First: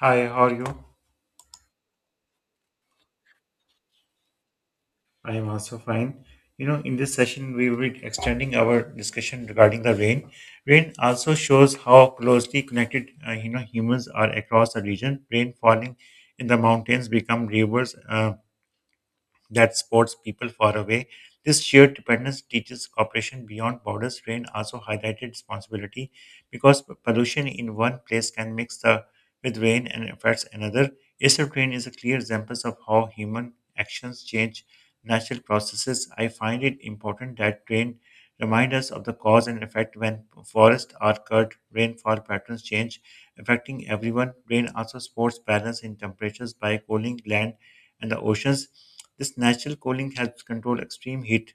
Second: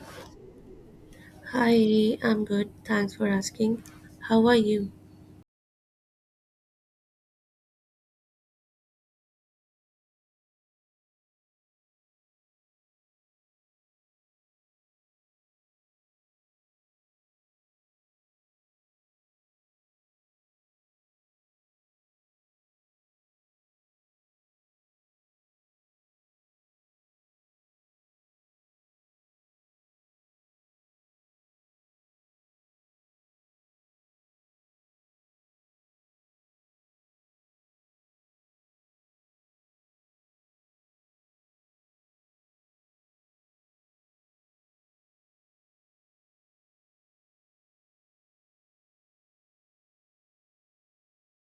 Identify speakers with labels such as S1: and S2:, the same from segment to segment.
S1: Hi, how are you?
S2: Hi, I'm good. Thanks for asking. How are you?
S1: I am also fine. You know, in this session, we will be extending our discussion regarding the rain. Rain also shows how closely connected, humans are across the region. Rain falling in the mountains become rivers. That sports people far away. This shared dependence teaches cooperation beyond borders. Rain also highlighted responsibility because pollution in one place can mix with rain and affects another. Acid rain is a clear example of how human actions change natural processes. I find it important that rain remind us of the cause and effect when forests are cut, rainfall patterns change, affecting everyone. Rain also supports balance in temperatures by cooling land and the oceans. This natural cooling helps control extreme heat.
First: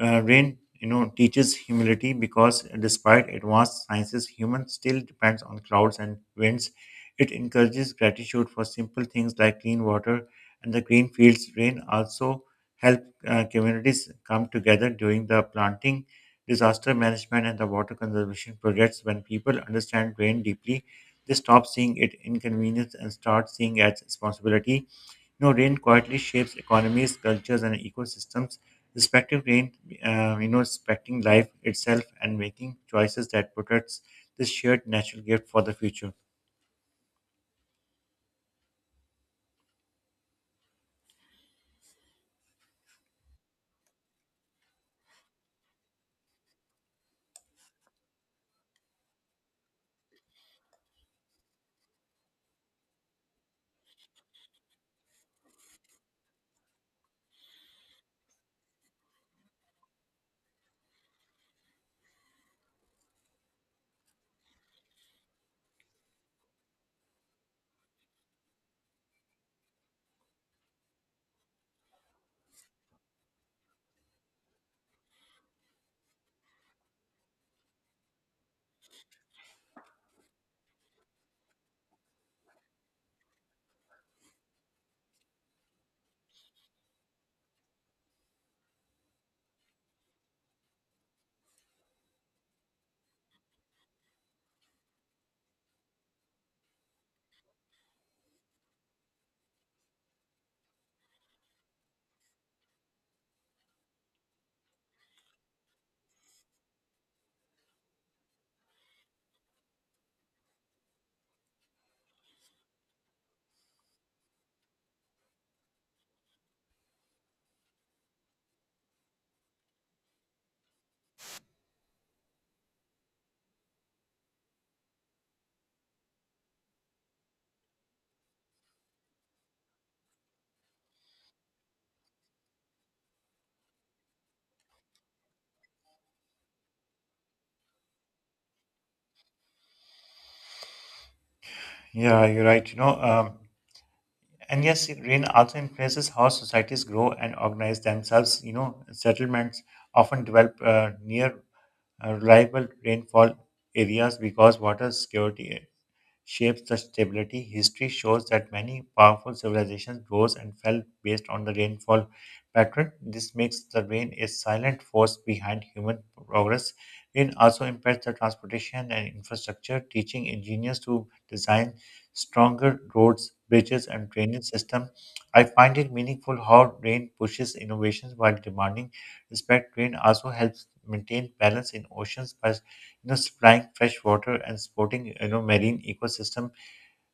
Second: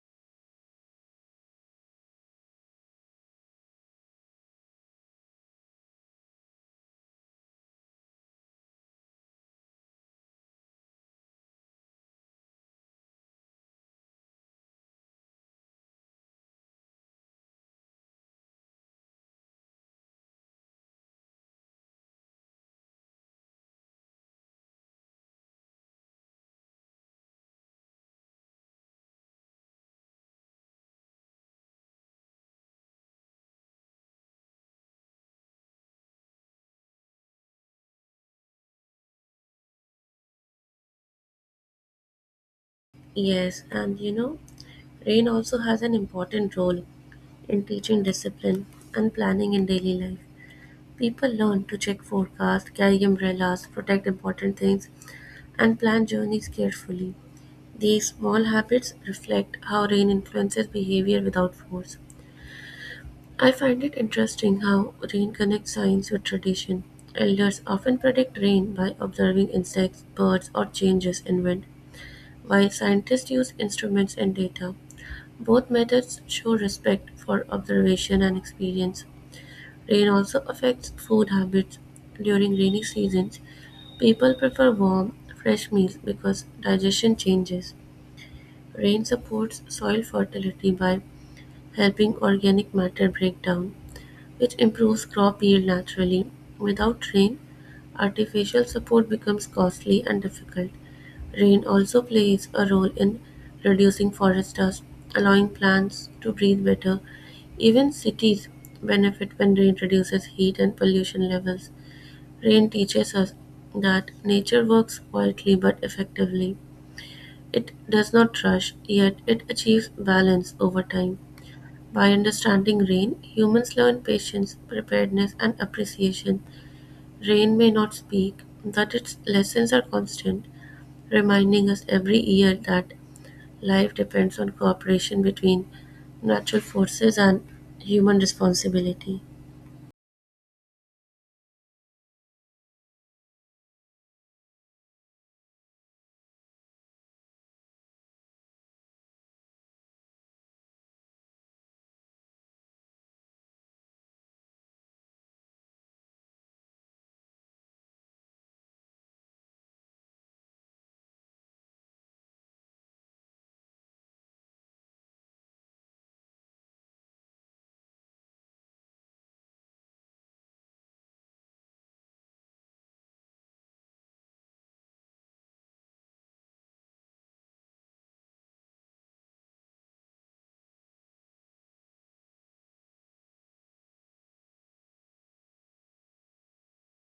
S1: Rain, teaches humility because despite advanced sciences, human still depends on clouds and winds. It encourages gratitude for simple things like clean water and the green fields. Rain also help communities come together during the planting, disaster management, and the water conservation projects. When people understand rain deeply, they stop seeing it inconvenience and start seeing it as responsibility. You know, rain quietly shapes economies, cultures, and ecosystems. Respecting rain, respecting life itself and making choices that protects this shared natural gift for the future.
S2: Yes, and you know, rain also has an important role in teaching discipline and planning in daily life. People learn to check forecasts, carry umbrellas, protect important things, and plan journeys carefully. These small habits reflect how rain influences behavior without force. I find it interesting how rain connects science with tradition. Elders often predict rain by observing insects, birds, or changes in wind, while scientists use instruments and data. Both methods show respect for observation and experience. Rain also affects food habits. During rainy seasons, people prefer warm, fresh meals because digestion changes. Rain supports soil fertility by helping organic matter break down which improves crop yield naturally. Without rain, artificial support becomes costly and difficult. Rain also plays a role in reducing forest dust, allowing plants to breathe better. Even cities benefit when rain reduces heat and pollution levels. Rain teaches us that nature works quietly but effectively. It does not rush, yet it achieves balance over time. By understanding rain, humans learn patience, preparedness, and appreciation. Rain may not speak, but its lessons are constant, reminding us every year that life depends on cooperation between natural forces and human responsibility.
S1: Yeah, you're right. And yes, rain also influences how societies grow and organize themselves. You know, settlements often develop near reliable rainfall areas because water security shapes the stability. History shows that many powerful civilizations rose and fell based on the rainfall pattern. This makes the rain a silent force behind human progress. Rain also impacts the transportation and infrastructure, teaching engineers to design stronger roads, bridges, and drainage system. I find it meaningful how rain pushes innovations while demanding respect. Rain also helps maintain balance in oceans by supplying fresh water and supporting marine ecosystem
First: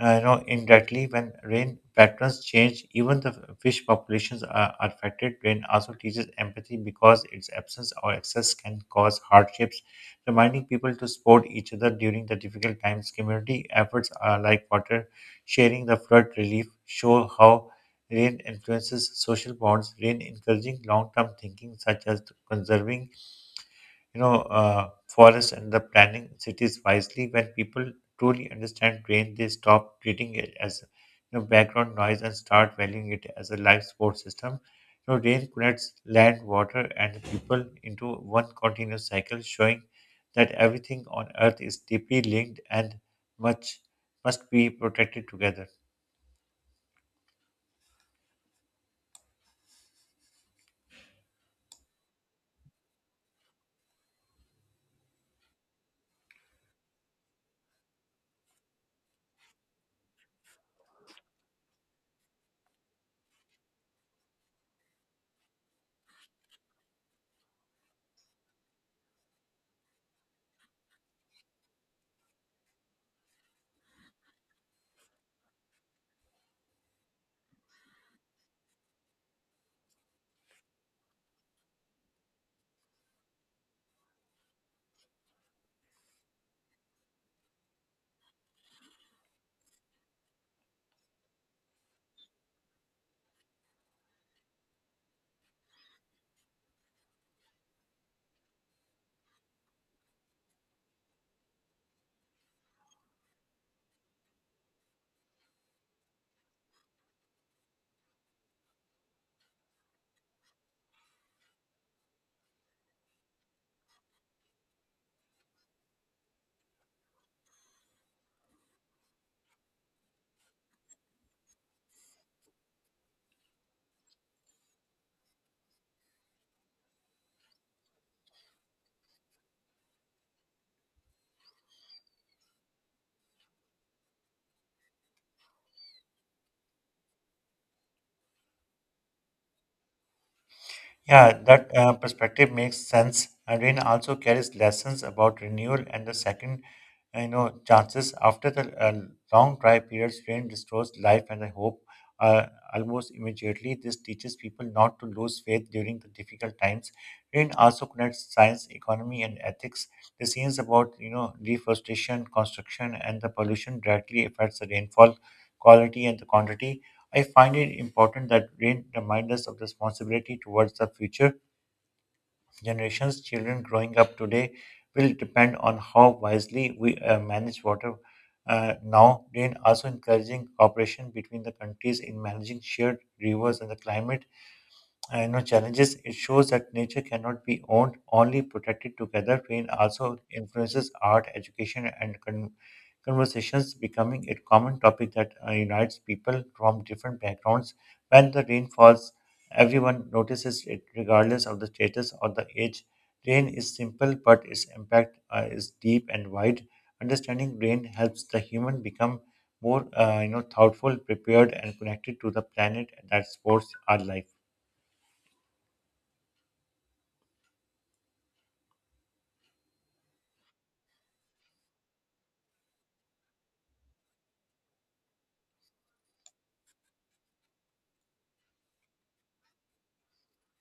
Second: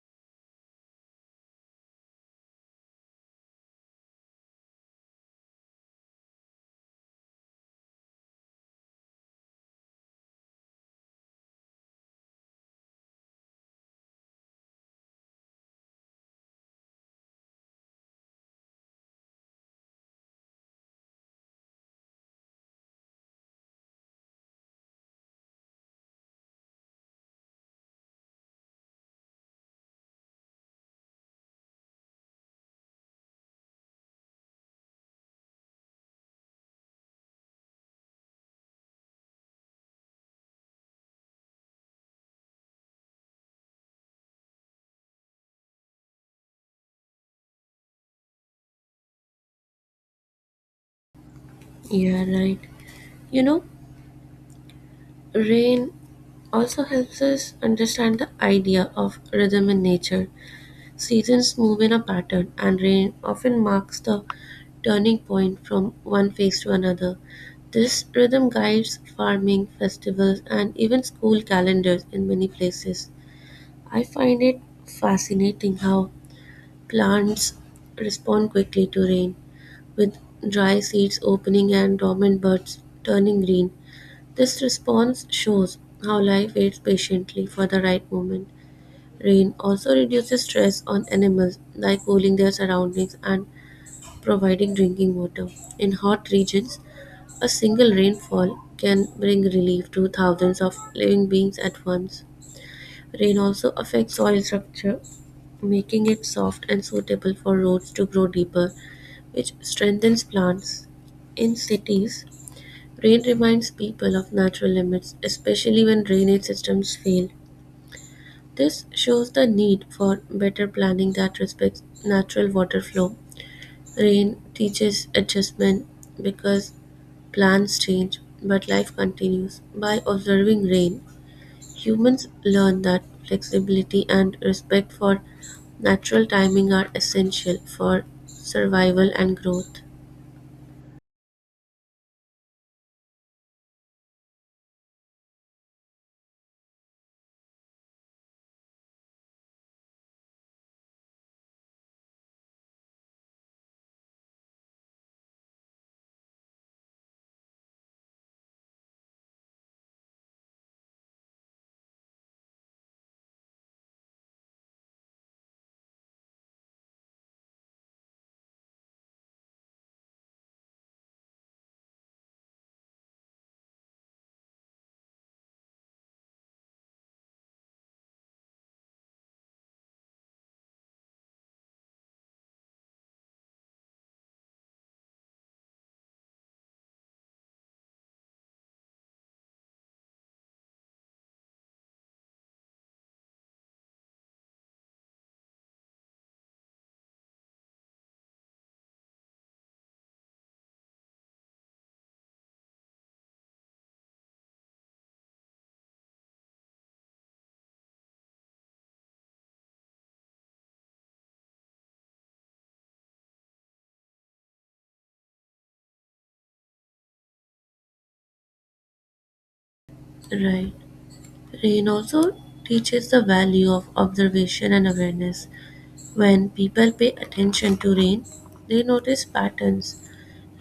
S1: indirectly. When rain patterns change, even the fish populations are affected. Rain also teaches empathy because its absence or excess can cause hardships, reminding people to support each other during the difficult times. Community efforts are like water sharing the flood relief, show how rain influences social bonds. Rain encouraging long-term thinking such as conserving forests and the planning cities wisely. When people truly understand train, they stop treating it as background noise and start valuing it as a life support system. You know, rain connects land, water, and people into one continuous cycle, showing that everything on Earth is deeply linked and much must be protected together.
S2: Yeah, right. You know, rain also helps us understand the idea of rhythm in nature. Seasons move in a pattern, and rain often marks the turning point from one phase to another. This rhythm guides farming, festivals, and even school calendars in many places. I find it fascinating how plants respond quickly to rain, with dry seeds opening and dormant buds turning green. This response shows how life waits patiently for the right moment. Rain also reduces stress on animals by cooling their surroundings and providing drinking water. In hot regions, a single rainfall can bring relief to thousands of living beings at once. Rain also affects soil structure, making it soft and suitable for roots to grow deeper, which strengthens plants. In cities, rain reminds people of natural limits, especially when drainage systems fail. This shows the need for better planning that respects natural water flow. Rain teaches adjustment because plans change, but life continues. By observing rain, humans learn that flexibility and respect for natural timing are essential for survival and growth.
S1: Yeah, that perspective makes sense. And rain also carries lessons about renewal and the second, chances after the long dry periods. Rain restores life and the hope uh, almost immediately. This teaches people not to lose faith during the difficult times. Rain also connects science, economy, and ethics. The scenes about deforestation, construction, and the pollution directly affects the rainfall quality and the quantity. I find it important that rain reminds us of responsibility towards the future generations. Children growing up today will depend on how wisely we manage water. Now, rain also encouraging cooperation between the countries in managing shared rivers and the climate I know challenges. It shows that nature cannot be owned, only protected together. Rain also influences art, education, and conversations, becoming a common topic that unites people from different backgrounds. When the rain falls, everyone notices it, regardless of the status or the age. Rain is simple, but its impact is deep and wide. Understanding rain helps the human become more, thoughtful, prepared, and connected to the planet that supports our life.
S2: Right. Rain also teaches the value of observation and awareness. When people pay attention to rain, they notice patterns,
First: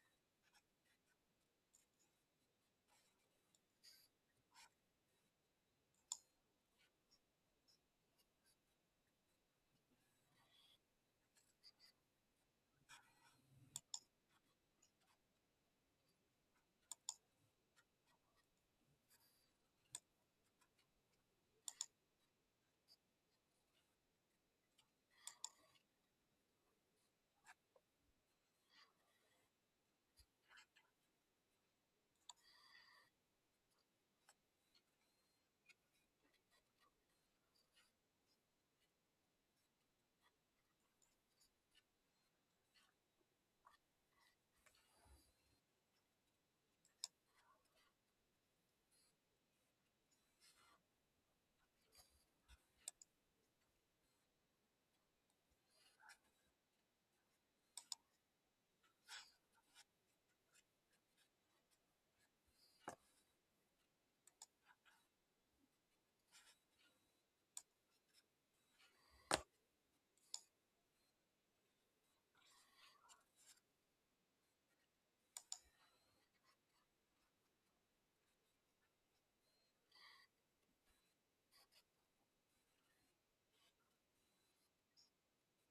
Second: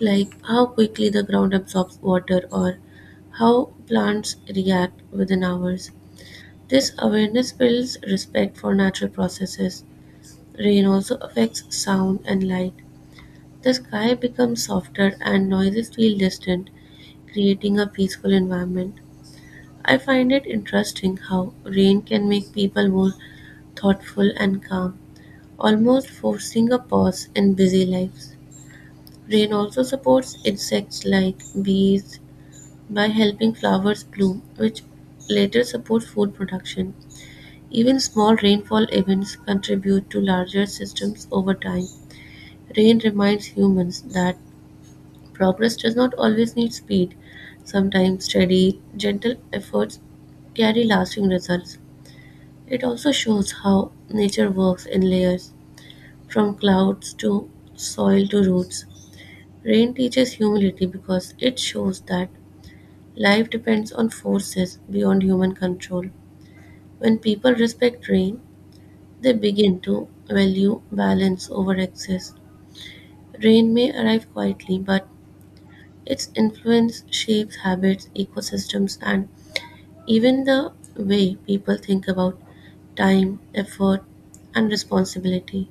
S2: like how quickly the ground absorbs water or how plants react within hours. This awareness builds respect for natural processes. Rain also affects sound and light. The sky becomes softer and noises feel distant, creating a peaceful environment. I find it interesting how rain can make people more thoughtful and calm, almost forcing a pause in busy lives. Rain also supports insects like bees, by helping flowers bloom, which later support food production. Even small rainfall events contribute to larger systems over time. Rain reminds humans that progress does not always need speed. Sometimes steady, gentle efforts carry lasting results. It also shows how nature works in layers, from clouds to soil to roots. Rain teaches humility because it shows that life depends on forces beyond human control. When people respect rain, they begin to value balance over excess. Rain may arrive quietly, but its influence shapes habits, ecosystems, and even the way people think about time, effort, and responsibility.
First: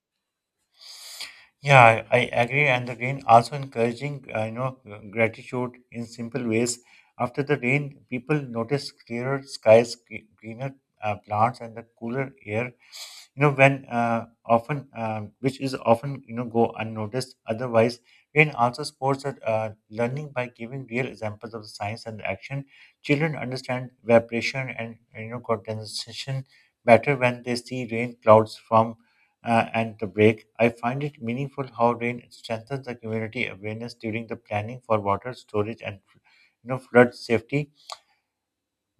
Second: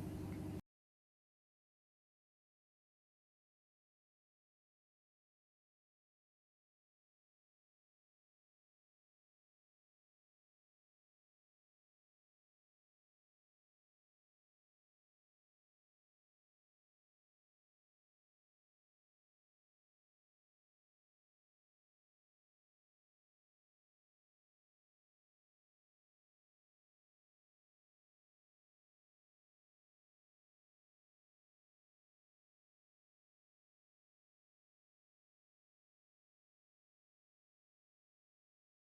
S1: Yeah, I agree. And the rain also encouraging, gratitude in simple ways. After the rain, people notice clearer skies, greener plants, and the cooler air, when often which is often go unnoticed otherwise. Rain also supports learning by giving real examples of the science and the action. Children understand evaporation and condensation better when they see rain clouds form and the break. I find it meaningful how rain strengthens the community awareness during the planning for water storage and flood safety.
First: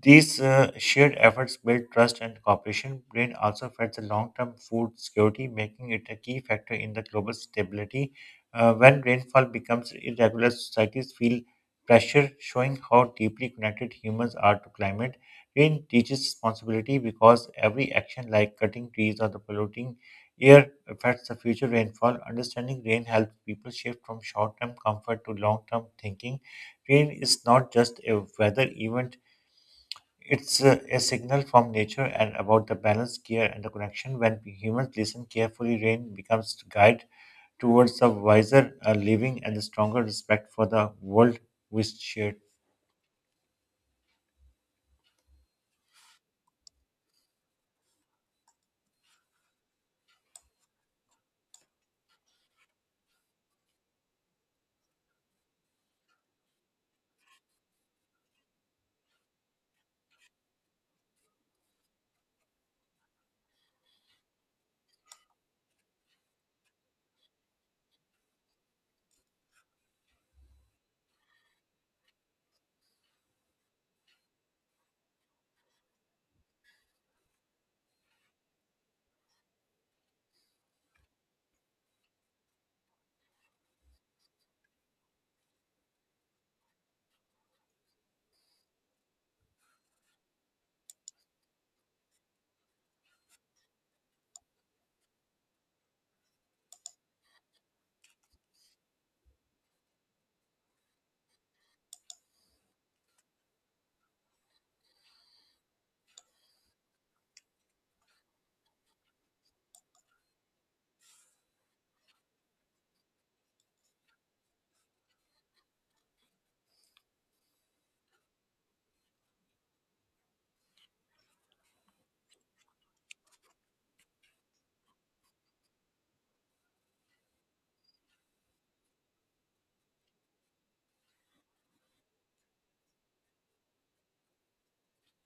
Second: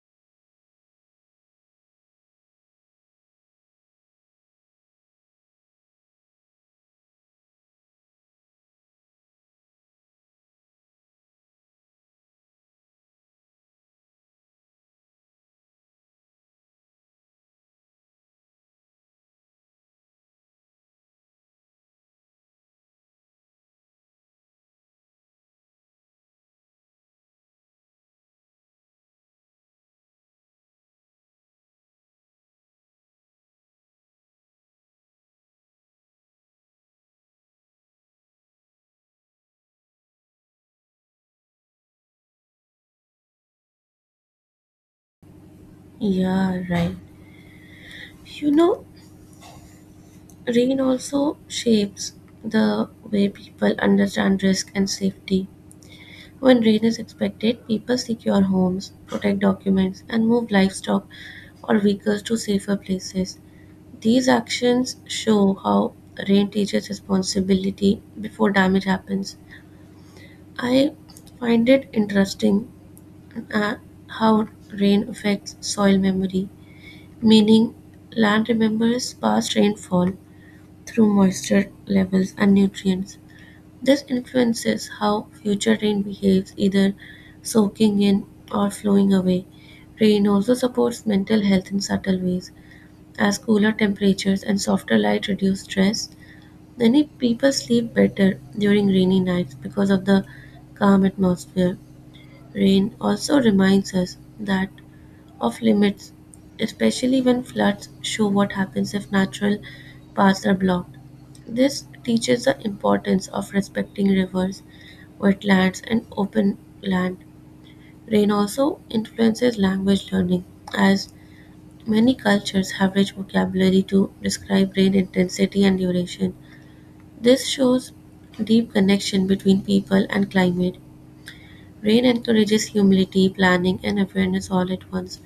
S1: These shared efforts build trust and cooperation. Brain also fed the long term food security, making it a key factor in the global stability. When rainfall becomes irregular, societies feel pressure, showing how deeply connected humans are to climate. Rain teaches responsibility because every action, like cutting trees or the polluting air, affects the future rainfall. Understanding rain helps people shift from short term comfort to long term thinking. Rain is not just a weather event, it's a signal from nature and about the balance, care, and the connection. When humans listen carefully, rain becomes the guide towards a wiser living and a stronger respect for the world we share.
S2: Yeah, right. You know, rain also shapes the way people understand risk and safety. When rain is expected, people secure homes, protect documents, and move livestock or vehicles to safer places. These actions show how rain teaches responsibility before damage happens. I find it interesting uh, how rain affects soil memory, meaning land remembers past rainfall through moisture levels and nutrients. This influences how future rain behaves, either soaking in or flowing away. Rain also supports mental health in subtle ways, as cooler temperatures and softer light reduce stress. Many people sleep better during rainy nights because of the calm atmosphere. Rain also reminds us that of limits, especially when floods show what happens if natural paths are blocked. This teaches the importance of respecting rivers, wetlands, and open land. Rain also influences language learning, as many cultures have rich vocabulary to describe rain intensity and duration. This shows deep connection between people and climate. Rain encourages humility, planning, and awareness all at once.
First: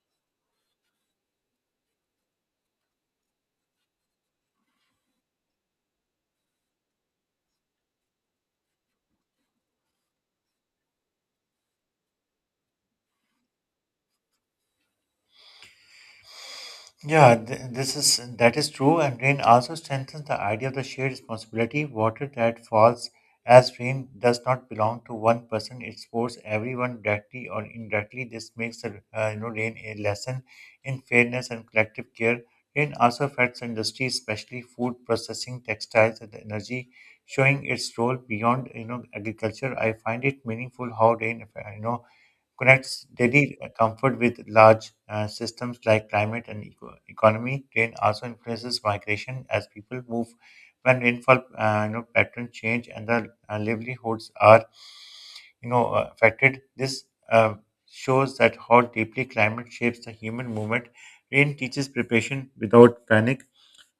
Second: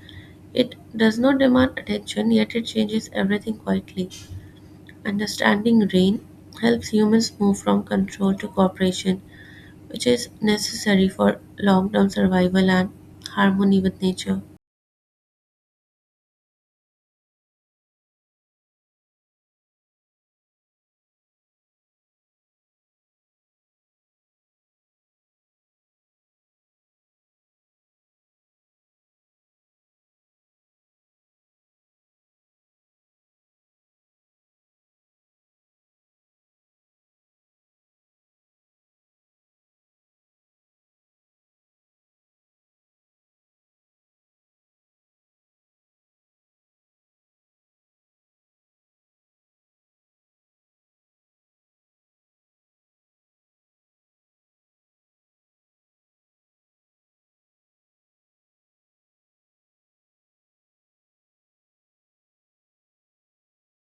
S2: It does not demand attention, yet it changes everything quietly. Understanding rain helps humans move from control to cooperation, which is necessary for long term survival and harmony with nature.
S1: Yeah, this is that is true, and rain also strengthens the idea of the shared responsibility. Water that falls as rain does not belong to one person; it supports everyone directly or indirectly. This makes the rain a lesson in fairness and collective care. Rain also affects industry, especially food processing, textiles, and energy, showing its role beyond agriculture. I find it meaningful how rain you know connects daily comfort with large systems like climate and economy. Rain also influences migration as people move. When rainfall patterns change and the livelihoods are affected, this uh, shows that how deeply climate shapes the human movement. Rain teaches preparation without panic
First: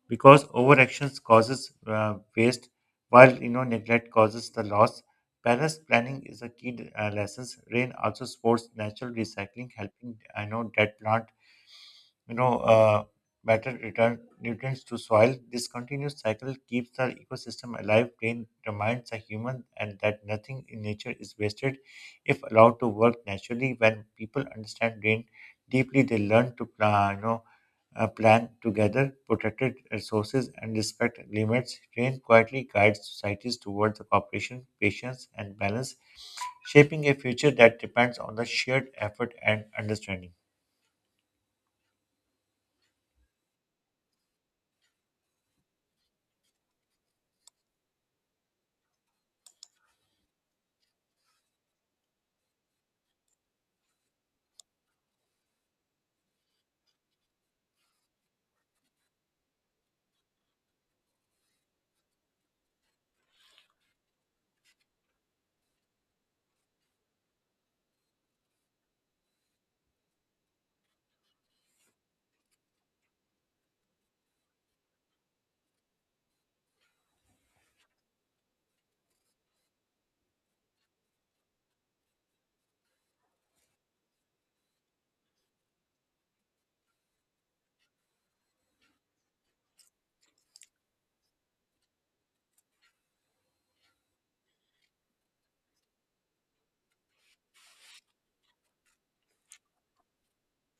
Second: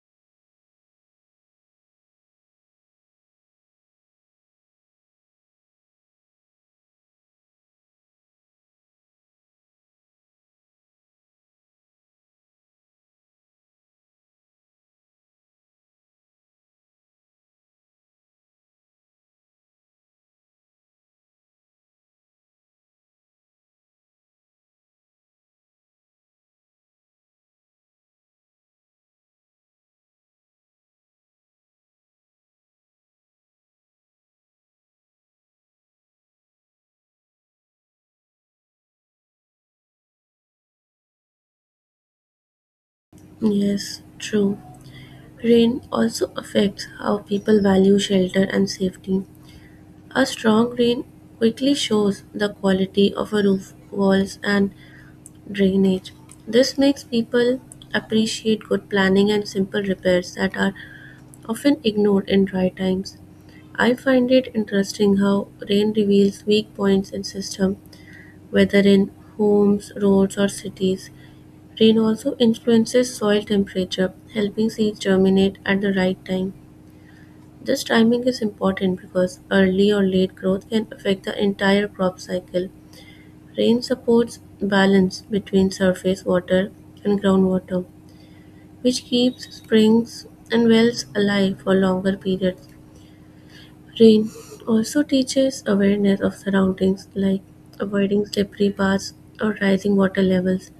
S1: because overactions causes waste, while neglect causes the loss. Balanced planning is a key lesson. Rain also supports natural recycling, helping I know dead plant you know, uh, better return nutrients to soil. This continuous cycle keeps the ecosystem alive. Brain reminds the human and that nothing in nature is wasted if allowed to work naturally. When people understand brain deeply, they learn to plan, plan together, protected resources and respect limits. Rain quietly guides societies towards the cooperation, patience and balance, shaping a future that depends on the shared effort and understanding.
S2: Yes, true. Rain also affects how people value shelter and safety. A strong rain quickly shows the quality of a roof, walls, and drainage. This makes people appreciate good planning and simple repairs that are often ignored in dry times. I find it interesting how rain reveals weak points in system, whether in homes, roads, or cities. Rain also influences soil temperature, helping seeds germinate at the right time. This timing is important because early or late growth can affect the entire crop cycle. Rain supports balance between surface water and groundwater, which keeps springs and wells alive for longer periods. Rain also teaches awareness of surroundings like avoiding slippery paths or rising water levels.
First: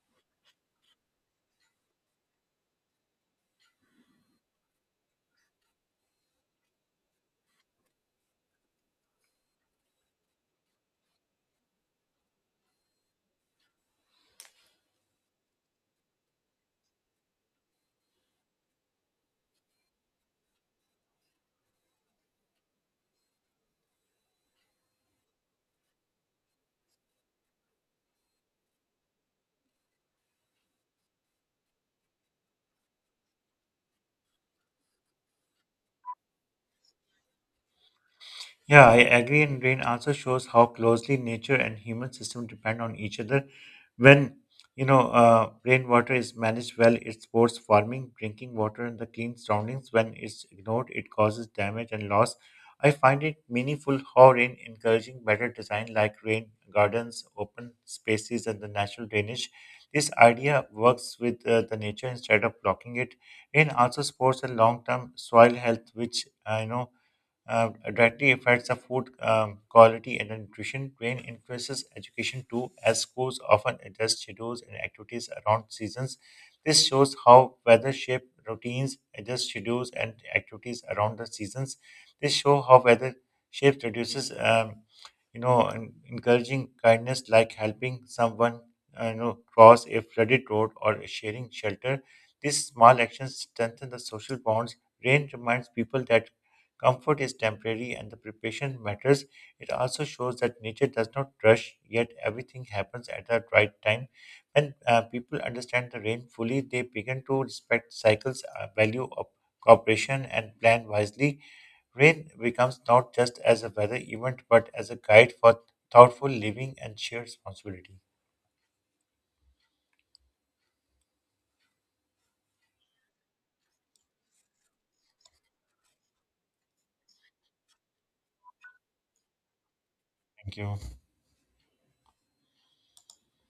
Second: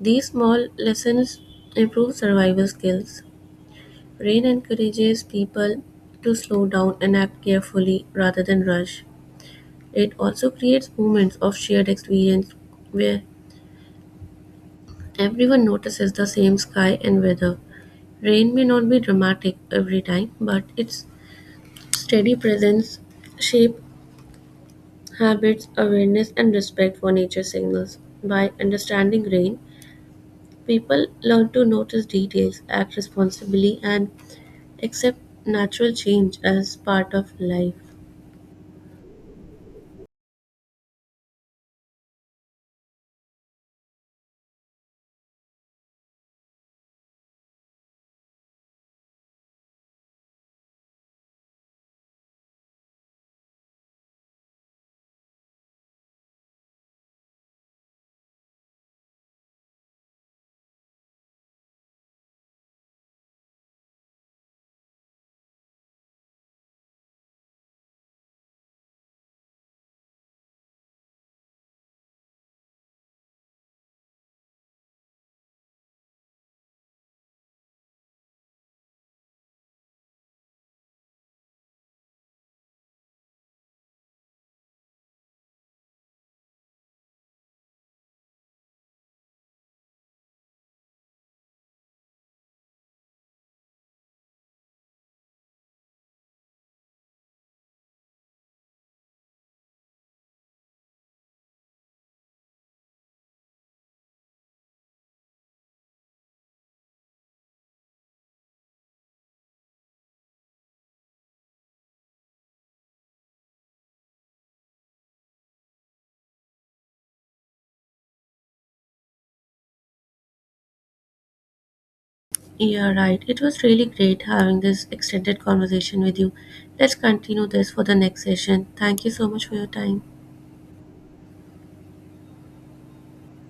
S2: These small lessons improve survival skills. Rain encourages people to slow down and act carefully rather than rush. It also creates moments of shared experience where everyone notices the same sky and weather. Rain may not be dramatic every time, but its steady presence shape habits, awareness, and respect for nature signals. By understanding rain, people learn to notice details, act responsibly, and accept natural change as part of life.
S1: Yeah, I agree. And rain also shows how closely nature and human system depend on each other. When rainwater is managed well, it supports farming, drinking water, and the clean surroundings. When it's ignored, it causes damage and loss. I find it meaningful how rain encouraging better design like rain gardens, open spaces, and the natural drainage. This idea works with the nature instead of blocking it. Rain also supports a long-term soil health, which I know directly affects the food quality and nutrition. Rain influences education too, as schools often adjust schedules and activities around seasons. This shows how weather shape routines, adjust schedules and activities around the seasons. This show how weather shape reduces, encouraging kindness like helping someone, cross a flooded road or sharing shelter. These small actions strengthen the social bonds. Rain reminds people that comfort is temporary and the preparation matters. It also shows that nature does not rush, yet everything happens at the right time. When people understand the rain fully, they begin to respect cycles, value of cooperation, and plan wisely. Rain becomes not just as a weather event, but as a guide for thoughtful living and shared responsibility.
S2: Yeah, right. It was really great having this extended conversation with you. Let's continue this for the next session. Thank you so much for your time.
S1: Thank you.